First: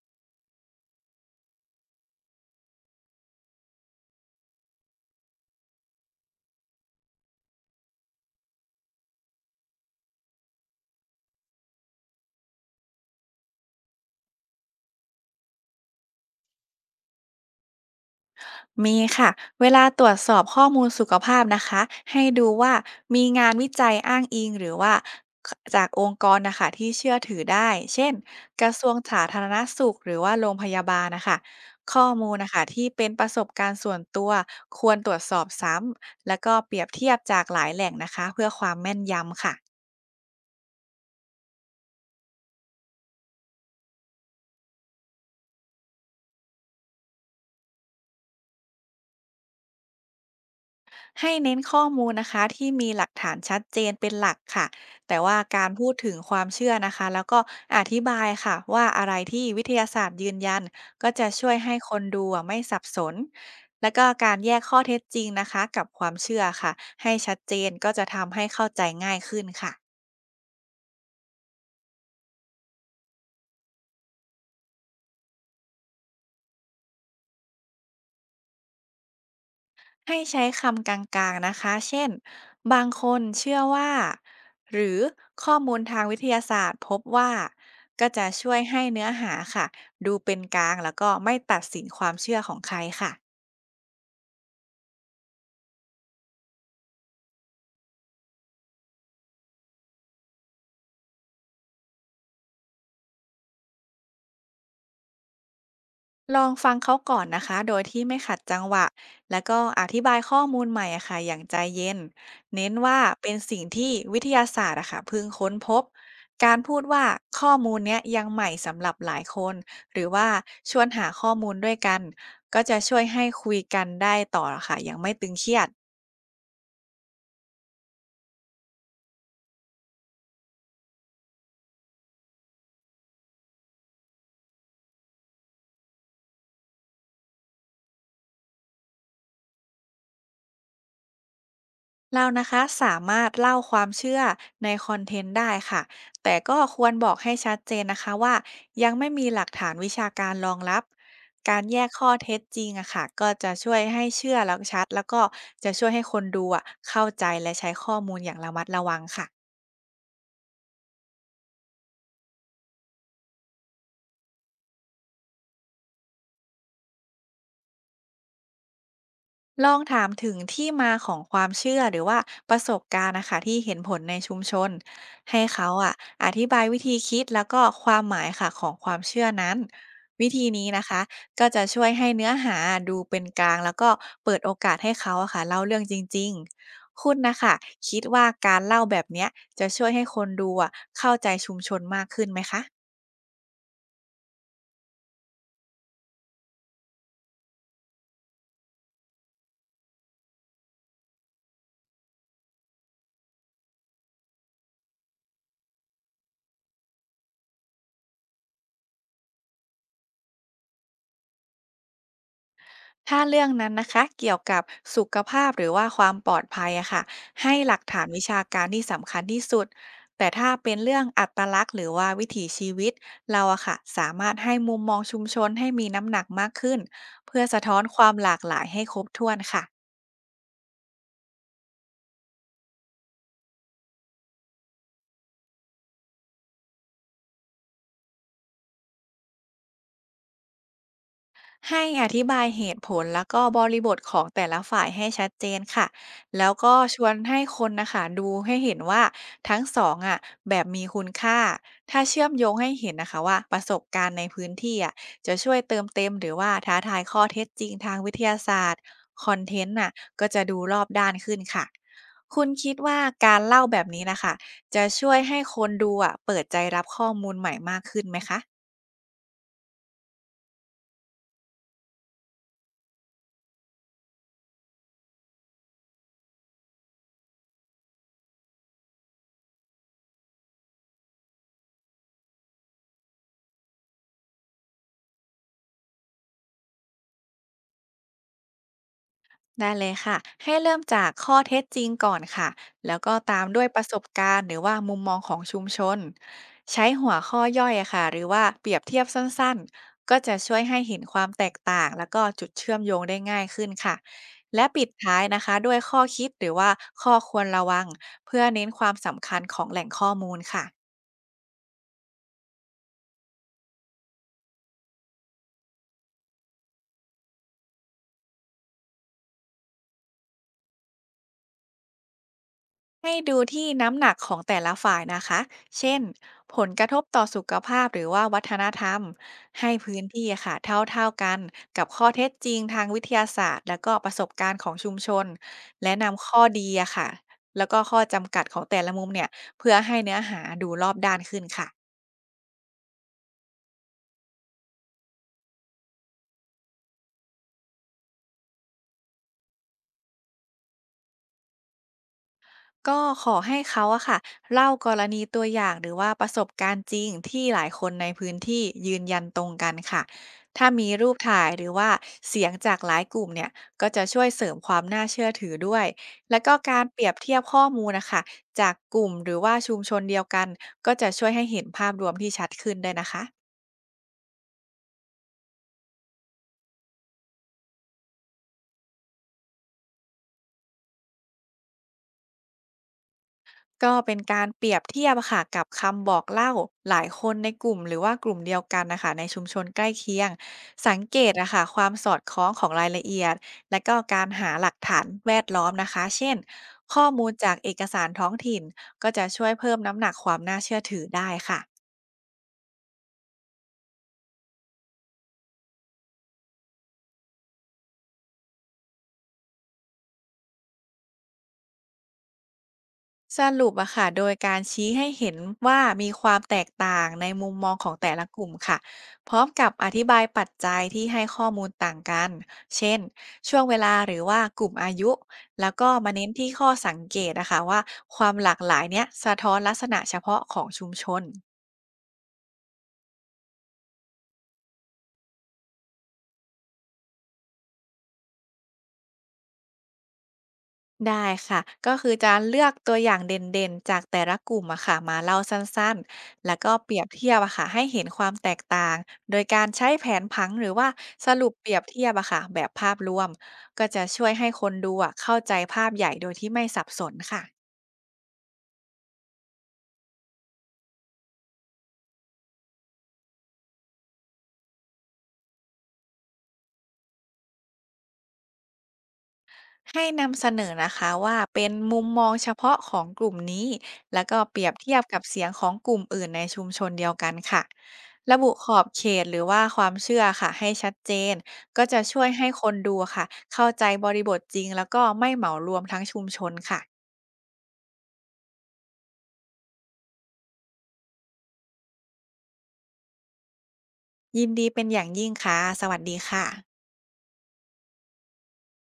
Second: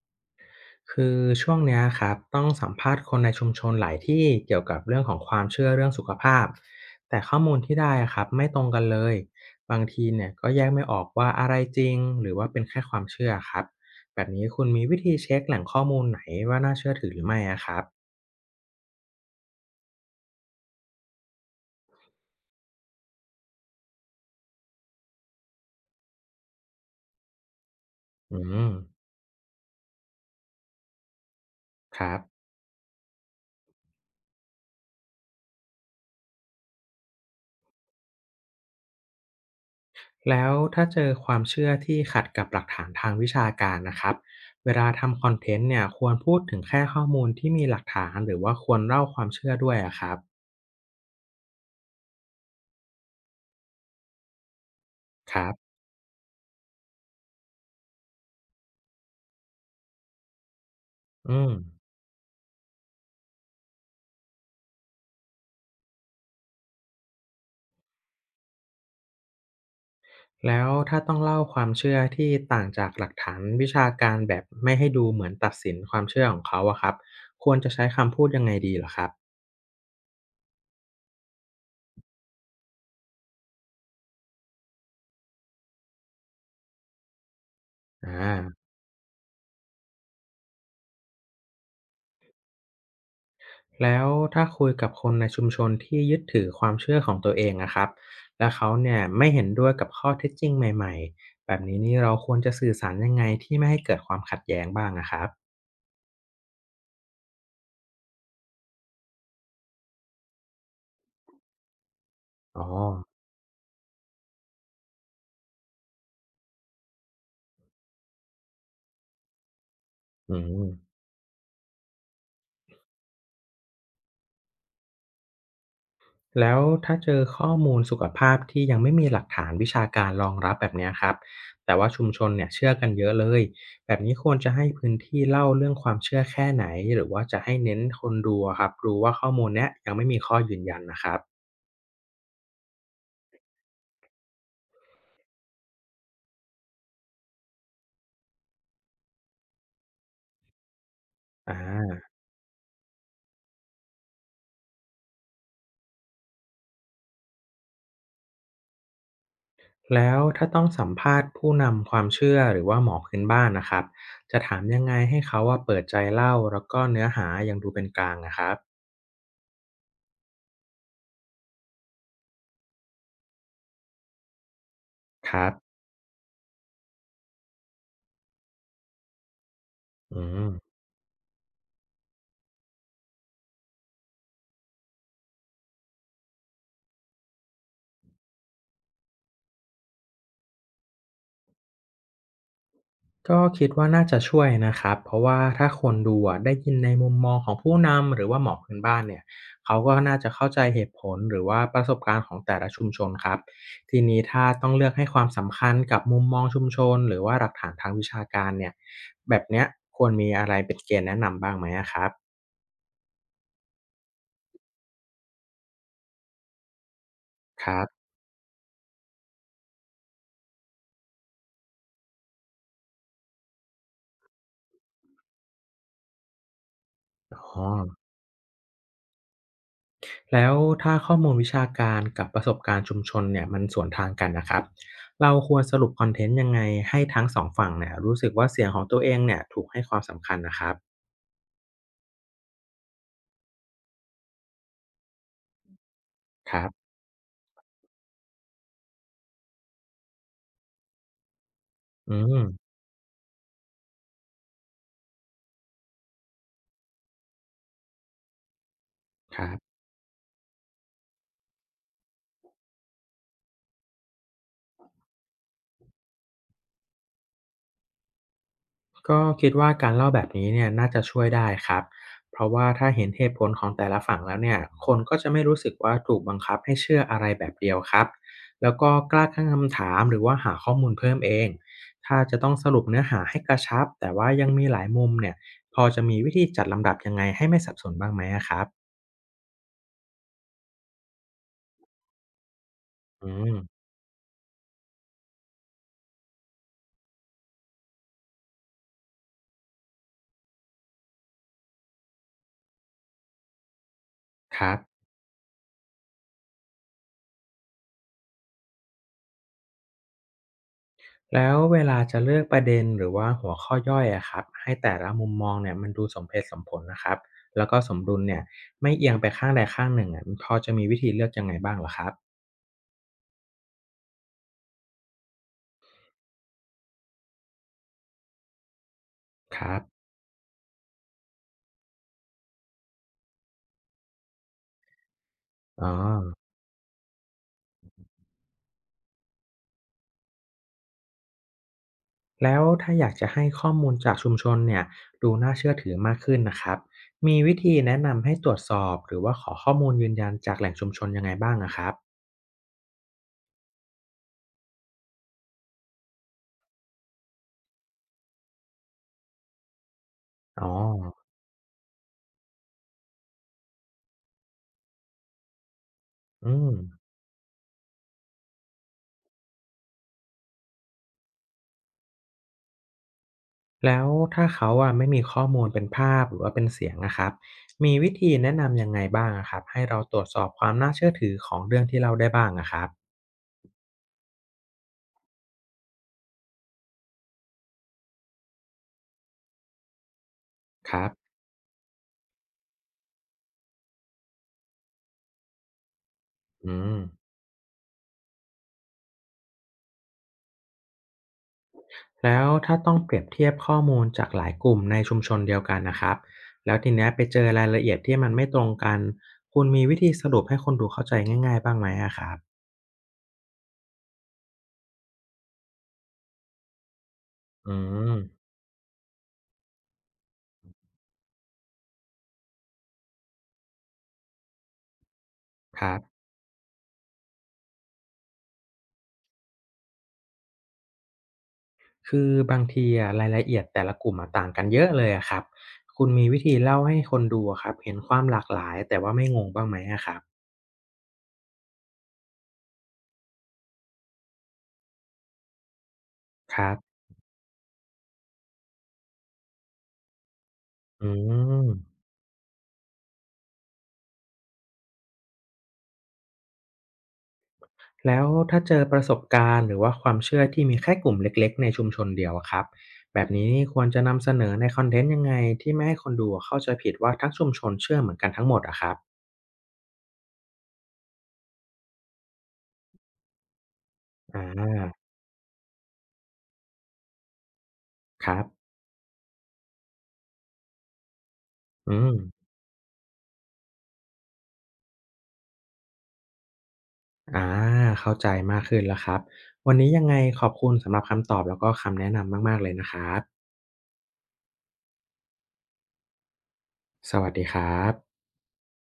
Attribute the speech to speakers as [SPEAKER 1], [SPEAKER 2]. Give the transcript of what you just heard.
[SPEAKER 1] คือช่วงเนี้ยครับต้องสัมภาษณ์คนในชุมชนหลายที่เกี่ยวกับเรื่องของความเชื่อเรื่องสุขภาพแต่ข้อมูลที่ได้อะครับไม่ตรงกันเลยบางทีเนี่ยก็แยกไม่ออกว่าอะไรจริงหรือว่าเป็นแค่ความเชื่อครับแบบนี้คุณมีวิธีเช็คแหล่งข้อมูลไหนว่าน่าเชื่อถือหรือไม่อะครับ
[SPEAKER 2] มีค่ะเวลาตรวจสอบข้อมูลสุขภาพนะคะให้ดูว่ามีงานวิจัยอ้างอิงหรือว่าจากองค์กรนะคะที่เชื่อถือได้เช่น
[SPEAKER 1] อื
[SPEAKER 2] กระ
[SPEAKER 1] ม
[SPEAKER 2] ทรวงสาธารณสุขหรือว่าโรงพยาบาลนะคะ
[SPEAKER 1] ค
[SPEAKER 2] ข้อ
[SPEAKER 1] รั
[SPEAKER 2] มูล
[SPEAKER 1] บ
[SPEAKER 2] นะคะที่เป็นประสบการณ์ส่วนตัวควรตรวจสอบซ้ำแล้วก็เปรียบเทียบจากหลายแหล่งนะคะเพื่อความแม่นยำค่ะ
[SPEAKER 1] แล้วถ้าเจอความเชื่อที่ขัดกับหลักฐานทางวิชาการนะครับเวลาทำคอนเทนต์เนี่ยควรพูดถึงแค่ข้อมูลที่มีหลักฐานหรือว่าควรเล่าความเชื่อด้วยอะครับ
[SPEAKER 2] ให้เน้นข้อมูลนะคะที่มีหลักฐานชัดเจนเป็นหลักค่ะแต่
[SPEAKER 1] ค
[SPEAKER 2] ว่า
[SPEAKER 1] รั
[SPEAKER 2] การ
[SPEAKER 1] บ
[SPEAKER 2] พูดถึงความเชื่อนะคะแล้วก็อธิบายค่ะว่าอะไรที่วิทยาศาสตร์ยืนยันก็จะ
[SPEAKER 1] อื
[SPEAKER 2] ช่
[SPEAKER 1] ม
[SPEAKER 2] วยให้คนดูไม่สับสนแล้วก็การแยกข้อเท็จจริงนะคะกับความเชื่อค่ะให้ชัดเจนก็จะทำให้เข้าใจง่ายขึ้นค่ะ
[SPEAKER 1] แล้วถ้าต้องเล่าความเชื่อที่ต่างจากหลักฐานวิชาการแบบไม่ให้ดูเหมือนตัดสินความเชื่อของเขาอะครับควรจะใช้คำพูดยังไงดีเหรอครับ
[SPEAKER 2] ให้ใช้คำกลางๆนะคะ เช่น บางคนเชื่อว่า หรือข้อมูลทางวิทยาศาสตร์พบว่าก็จะช่
[SPEAKER 1] อา
[SPEAKER 2] วยให้เนื้อหาค่ะ ดูเป็นกลางแล้วก็ไม่ตัดสินความเชื่อของใครค่ะ
[SPEAKER 1] แล้วถ้าคุยกับคนในชุมชนที่ยึดถือความเชื่อของตัวเองนะครับแล้วเขาเนี่ยไม่เห็นด้วยกับข้อเท็จจริงใหม่ๆแบบนี้นี่เราควรจะสื่อสารยังไงที่ไม่ให้เกิดความขัดแย้งบ้างนะครับ
[SPEAKER 2] ลองฟังเขาก่อนนะคะโดยที่ไม่ขัดจังหวะแล้วก็อธิบายข้อมูลใหม่ค่ะอย่างใจเย็น
[SPEAKER 1] อ๋อ
[SPEAKER 2] เน้นว่าเป็นสิ่งที่วิทยาศาสตร์ค่ะเพิ่งค้นพบการพูดว่าข้อมูลเนี้ยยังใหม่สำหรับหลายคนหรือว่า
[SPEAKER 1] อื
[SPEAKER 2] ชวน
[SPEAKER 1] ม
[SPEAKER 2] หาข้อมูลด้วยกันก็จะช่วยให้คุยกันได้ต่อค่ะอย่างไม่ตึงเครียด
[SPEAKER 1] แล้วถ้าเจอข้อมูลสุขภาพที่ยังไม่มีหลักฐานวิชาการรองรับแบบเนี้ยครับแต่ว่าชุมชนเนี่ยเชื่อกันเยอะเลยแบบนี้ควรจะให้พื้นที่เล่าเรื่องความเชื่อแค่ไหนหรือว่าจะให้เน้นคนดูอะครับรู้ว่าข้อมูลเนี้ยยังไม่มีข้อยืนยันนะครับ
[SPEAKER 2] เรานะคะสามารถเล่าความเชื่อในคอนเทนต์ได้ค่ะแต่ก็ควรบอกให้ชัดเจนนะคะว่ายังไม่มีหลักฐานวิชาการรองรับ
[SPEAKER 1] อ่
[SPEAKER 2] การแยก
[SPEAKER 1] า
[SPEAKER 2] ข้อเท็จจริงค่ะก็จะช่วยให้เชื่อแล้วชัดแล้วก็จะช่วยให้คนดูเข้าใจและใช้ข้อมูลอย่างระมัดระวังค่ะ
[SPEAKER 1] แล้วถ้าต้องสัมภาษณ์ผู้นำความเชื่อหรือว่าหมอพื้นบ้านนะครับจะถามยังไงให้เขาว่าเปิดใจเล่าแล้วก็เนื้อหายังดูเป็นกลางนะครับ
[SPEAKER 2] ลองถามถึงที่มาของความเชื่อหรือว่าประสบการณ์นะคะที่เห็นผลในชุมชน
[SPEAKER 1] ค
[SPEAKER 2] ให้
[SPEAKER 1] รับ
[SPEAKER 2] เขาอธิบายวิธีคิดแล้วก็ความหมายค่ะของความเชื่อนั้น
[SPEAKER 1] อื
[SPEAKER 2] วิธี
[SPEAKER 1] ม
[SPEAKER 2] นี้นะคะก็จะช่วยให้เนื้อหาดูเป็นกลางแล้วก็เปิดโอกาสให้เขาค่ะเล่าเรื่องจริงๆคุณนะคะคิดว่าการเล่าแบบเนี้ยจะช่วยให้คนดูเข้าใจชุมชนมากขึ้นไหมคะ
[SPEAKER 1] ก็คิดว่าน่าจะช่วยนะครับเพราะว่าถ้าคนดูอะได้ยินในมุมมองของผู้นำหรือว่าหมอพื้นบ้านเนี่ยเขาก็น่าจะเข้าใจเหตุผลหรือว่าประสบการณ์ของแต่ละชุมชนครับทีนี้ถ้าต้องเลือกให้ความสำคัญกับมุมมองชุมชนหรือว่าหลักฐานทางวิชาการเนี่ยแบบเนี้ยควรมีอะไรเป็นเกณฑ์แนะนำบ้างไหมอะครับ
[SPEAKER 2] ถ้าเรื่องนั้นนะคะเกี่ยวกับสุขภาพหรือว่าความปลอดภัยค่ะให้
[SPEAKER 1] ค
[SPEAKER 2] หลั
[SPEAKER 1] รั
[SPEAKER 2] ก
[SPEAKER 1] บ
[SPEAKER 2] ฐานวิชาการที่สำคัญที่สุดแต่ถ้าเป็นเรื่องอัตลักษณ์หรือว่าวิถีชีวิตเราค่ะสามารถให้มุมมองชุมชนให้มีน้ำหนักมากขึ้น
[SPEAKER 1] อ๋
[SPEAKER 2] เพื่อสะ
[SPEAKER 1] อ
[SPEAKER 2] ท้อนความหลากหลายให้ครบถ้วนค่ะ
[SPEAKER 1] แล้วถ้าข้อมูลวิชาการกับประสบการณ์ชุมชนเนี่ยมันสวนทางกันนะครับ เราควรสรุปคอนเทนต์ยังไงให้ทั้งสองฝั่งเนี่ยรู้สึกว่าเสียงของตัวเองเนี่ยถูกให้ความสำคัญนะครับ
[SPEAKER 2] ให้อธิบายเหตุผลแล้วก็บริบทของแต่ละฝ่ายให้ชัดเจนค่ะแล้ว
[SPEAKER 1] ครั
[SPEAKER 2] ก็
[SPEAKER 1] บ
[SPEAKER 2] ชวนให้คนนะคะดูให้เห็นว่าทั้งสองแบบมีคุณค่าถ้า
[SPEAKER 1] อื
[SPEAKER 2] เชื่อม
[SPEAKER 1] ม
[SPEAKER 2] โยงให้เห็นนะคะว่าประสบการณ์ในพื้นที่จะช่วยเติมเต็มหรือว่าท้าทายข้อเท็จจริงทางวิทยาศาสตร์คอ
[SPEAKER 1] ค
[SPEAKER 2] น
[SPEAKER 1] รั
[SPEAKER 2] เทน
[SPEAKER 1] บ
[SPEAKER 2] ต์น่ะก็จะดูรอบด้านขึ้นค่ะคุณคิดว่าการเล่าแบบนี้นะคะจะช่วยให้คนดูเปิดใจรับข้อมูลใหม่มากขึ้นไหมคะ
[SPEAKER 1] ก็คิดว่าการเล่าแบบนี้เนี่ยน่าจะช่วยได้ครับเพราะว่าถ้าเห็นเหตุผลของแต่ละฝั่งแล้วเนี่ยคนก็จะไม่รู้สึกว่าถูกบังคับให้เชื่ออะไรแบบเดียวครับแล้วก็กล้าตั้งคำถามหรือว่าหาข้อมูลเพิ่มเองถ้าจะต้องสรุปเนื้อหาให้กระชับแต่ว่ายังมีหลายมุมเนี่ยพอจะมีวิธีจัดลำดับยังไงให้ไม่สับสนบ้างไหมอะครับ
[SPEAKER 2] ได้เลยค่ะให้เริ่มจากข้อเท็จจริงก่อนค่ะแล้วก็
[SPEAKER 1] อื
[SPEAKER 2] ตาม
[SPEAKER 1] ม
[SPEAKER 2] ด้วยประสบการณ์หรือว่ามุมมองของชุมชนใช้หัวข้อย่อยค่ะหรือว่าเปรียบเทียบสั้นๆก็จะช่วยให้เห็นความแตกต่างแล้วก็จุดเชื่อมโยงได้ง่ายขึ้นค่ะ
[SPEAKER 1] ค
[SPEAKER 2] และ
[SPEAKER 1] รับ
[SPEAKER 2] ปิดท้ายนะคะด้วยข้อคิดหรือว่าข้อควรระวังเพื่อเน้นความสำคัญของแหล่งข้อมูลค่ะ
[SPEAKER 1] แล้วเวลาจะเลือกประเด็นหรือว่าหัวข้อย่อยอะครับให้แต่ละมุมมองเนี่ยมันดูสมเหตุสมผลนะครับแล้วก็สมดุลเนี่ยไม่เอียงไปข้างใดข้างหนึ่งอะพอจะมีวิธีเลือกยังไงบ้างเหรอครับ
[SPEAKER 2] ให้ดูที่น้ำหนักของแต่ละฝ่ายนะคะ เช่นผลกระทบต่อสุขภาพหรือว่าวัฒนธรรม
[SPEAKER 1] ค
[SPEAKER 2] ให้
[SPEAKER 1] รับ
[SPEAKER 2] พื้นที่ค่ะเท่าๆกันกับข้อเท็จจริงทางวิทยาศาสตร์แล้วก็ประสบการณ์ของชุมชน
[SPEAKER 1] อ๋อ
[SPEAKER 2] และนำข้อดีค่ะแล้วก็ข้อจำกัดของแต่ละมุมเนี่ยเพื่อให้เนื้อหาดูรอบด้านขึ้นค่ะ
[SPEAKER 1] แล้วถ้าอยากจะให้ข้อมูลจากชุมชนเนี่ยดูน่าเชื่อถือมากขึ้นนะครับมีวิธีแนะนำให้ตรวจสอบหรือว่าขอข้อมูลยืนยันจากแหล่งชุมชนยังไงบ้างอะครับ
[SPEAKER 2] ก็ขอให้เขาค่ะเล่ากรณีตัวอย่างหรือว่าประสบการณ์จริงที่หลายคนในพื้นที่ยืนยันตรงกันค่ะ
[SPEAKER 1] อ๋
[SPEAKER 2] ถ้า
[SPEAKER 1] อ
[SPEAKER 2] มีรูปถ่ายหรือว่าเสียงจากหลายกลุ่มเนี่ยก็จะช่วยเสริมความน่าเชื่อถือด้วยแล้วก็
[SPEAKER 1] อืม
[SPEAKER 2] การเปรียบเทียบข้อมูลนะคะจากกลุ่มหรือว่าชุมชนเดียวกันก็จะช่วยให้เห็นภาพรวมที่ชัดขึ้นได้วยนะคะ
[SPEAKER 1] แล้วถ้าเขาอะไม่มีข้อมูลเป็นภาพหรือว่าเป็นเสียงนะครับมีวิธีแนะนำยังไงบ้างอะครับให้เราตรวจสอบความน่าเชื่อถือของเรื่องที่เล่าได้บ้างอะครับ
[SPEAKER 2] ก็เป็นการเปรียบเทียบค่ะกับคำบอกเล่าหลายคนในกลุ่มหรือว่ากลุ่มเดียวกันนะคะในชุมชนใกล้เคียง
[SPEAKER 1] ค
[SPEAKER 2] สัง
[SPEAKER 1] รับ
[SPEAKER 2] เกตค่ะความสอดคล้องของรายละเอียดและก็การหาหลักฐานแวดล้อมนะคะเช่น
[SPEAKER 1] อืม
[SPEAKER 2] ข้อมูลจากเอกสารท้องถิ่นก็จะช่วยเพิ่มน้ำหนักความน่าเชื่อถือได้ค่ะ
[SPEAKER 1] แล้วถ้าต้องเปรียบเทียบข้อมูลจากหลายกลุ่มในชุมชนเดียวกันนะครับแล้วทีเนี้ยไปเจอรายละเอียดที่มันไม่ตรงกันคุณมีวิธีสรุปให้คนดูเข้าใจง่ายๆบ้างไหมอะครับ
[SPEAKER 2] สรุปค่ะโดยการชี้ให้เห็นว่ามีความแตกต่างในมุมม
[SPEAKER 1] อื
[SPEAKER 2] องของแต่ละก
[SPEAKER 1] ม
[SPEAKER 2] ลุ่มค่ะพร้อมกับอธิบายปัจจัยที่ให้ข้อมูลต่างกันเช่นช่วงเวลาหรือว่ากลุ่มอายุแล้ว
[SPEAKER 1] ค
[SPEAKER 2] ก็
[SPEAKER 1] รับ
[SPEAKER 2] มาเน้นที่ข้อสังเกตนะคะว่าความหลากหลายเนี้ยสะท้อนลักษณะเฉพาะของชุมชน
[SPEAKER 1] คือบางทีอะรายละเอียดแต่ละกลุ่มอะต่างกันเยอะเลยอะครับคุณมีวิธีเล่าให้คนดูอะครับเห็นความหลากหลายแต่ว่าไม่งงบ้างไหมอะครับ
[SPEAKER 2] ได้ค่ะ ก็คือจะเลือกตัวอย่างเด่นๆ จากแต่ละกลุ่มค่ะมาเล่าสั้นๆ แล้
[SPEAKER 1] ค
[SPEAKER 2] ว
[SPEAKER 1] รั
[SPEAKER 2] ก็
[SPEAKER 1] บ
[SPEAKER 2] เปรียบเทียบค่ะให้เห็นความแตกต่าง โดยการใช้แผนผังหรือว่า
[SPEAKER 1] อื
[SPEAKER 2] สรุปเป
[SPEAKER 1] ม
[SPEAKER 2] รียบเทียบค่ะแบบภาพรวม ก็จะช่วยให้คนดูเข้าใจภาพใหญ่โดยที่ไม่สับสนค่ะ
[SPEAKER 1] แล้วถ้าเจอประสบการณ์หรือว่าความเชื่อที่มีแค่กลุ่มเล็กๆในชุมชนเดียวอะครับแบบนี้นี่ควรจะนำเสนอในคอนเทนต์ยังไงที่ไม่ให้คนดูอะเข้าใจผิดว่าทั้งชุมชนเชื่อเหมือนกันทั้งหมดอะครับ
[SPEAKER 2] ให้นำเสนอนะคะว่าเป็นมุมมองเฉพาะของกลุ่มนี้แล้วก็
[SPEAKER 1] อ
[SPEAKER 2] เปรียบ
[SPEAKER 1] า
[SPEAKER 2] เทียบกับเสียงของกลุ่มอื่นในชุมชนเดียวกันค่ะ
[SPEAKER 1] ค
[SPEAKER 2] ระ
[SPEAKER 1] รับ
[SPEAKER 2] บุขอบเขตหรือว่าความเชื่อค่ะให้ชัดเจนก็
[SPEAKER 1] อื
[SPEAKER 2] จะ
[SPEAKER 1] ม
[SPEAKER 2] ช่วยให้คนดูค่ะเข้าใจบริบทจริงแล้วก็ไม่เหมารวมทั้งชุมชนค่ะ
[SPEAKER 1] อาเข้าใจมากขึ้นแล้วครับวันนี้ยังไงขอบคุณสำหรับคำตอบแล้วก็คำแนะนำมากๆเลยนะครับ
[SPEAKER 2] ยินดีเป็นอย่างยิ่งค่ะสวัสดีค่ะ
[SPEAKER 1] สวัสดีครับ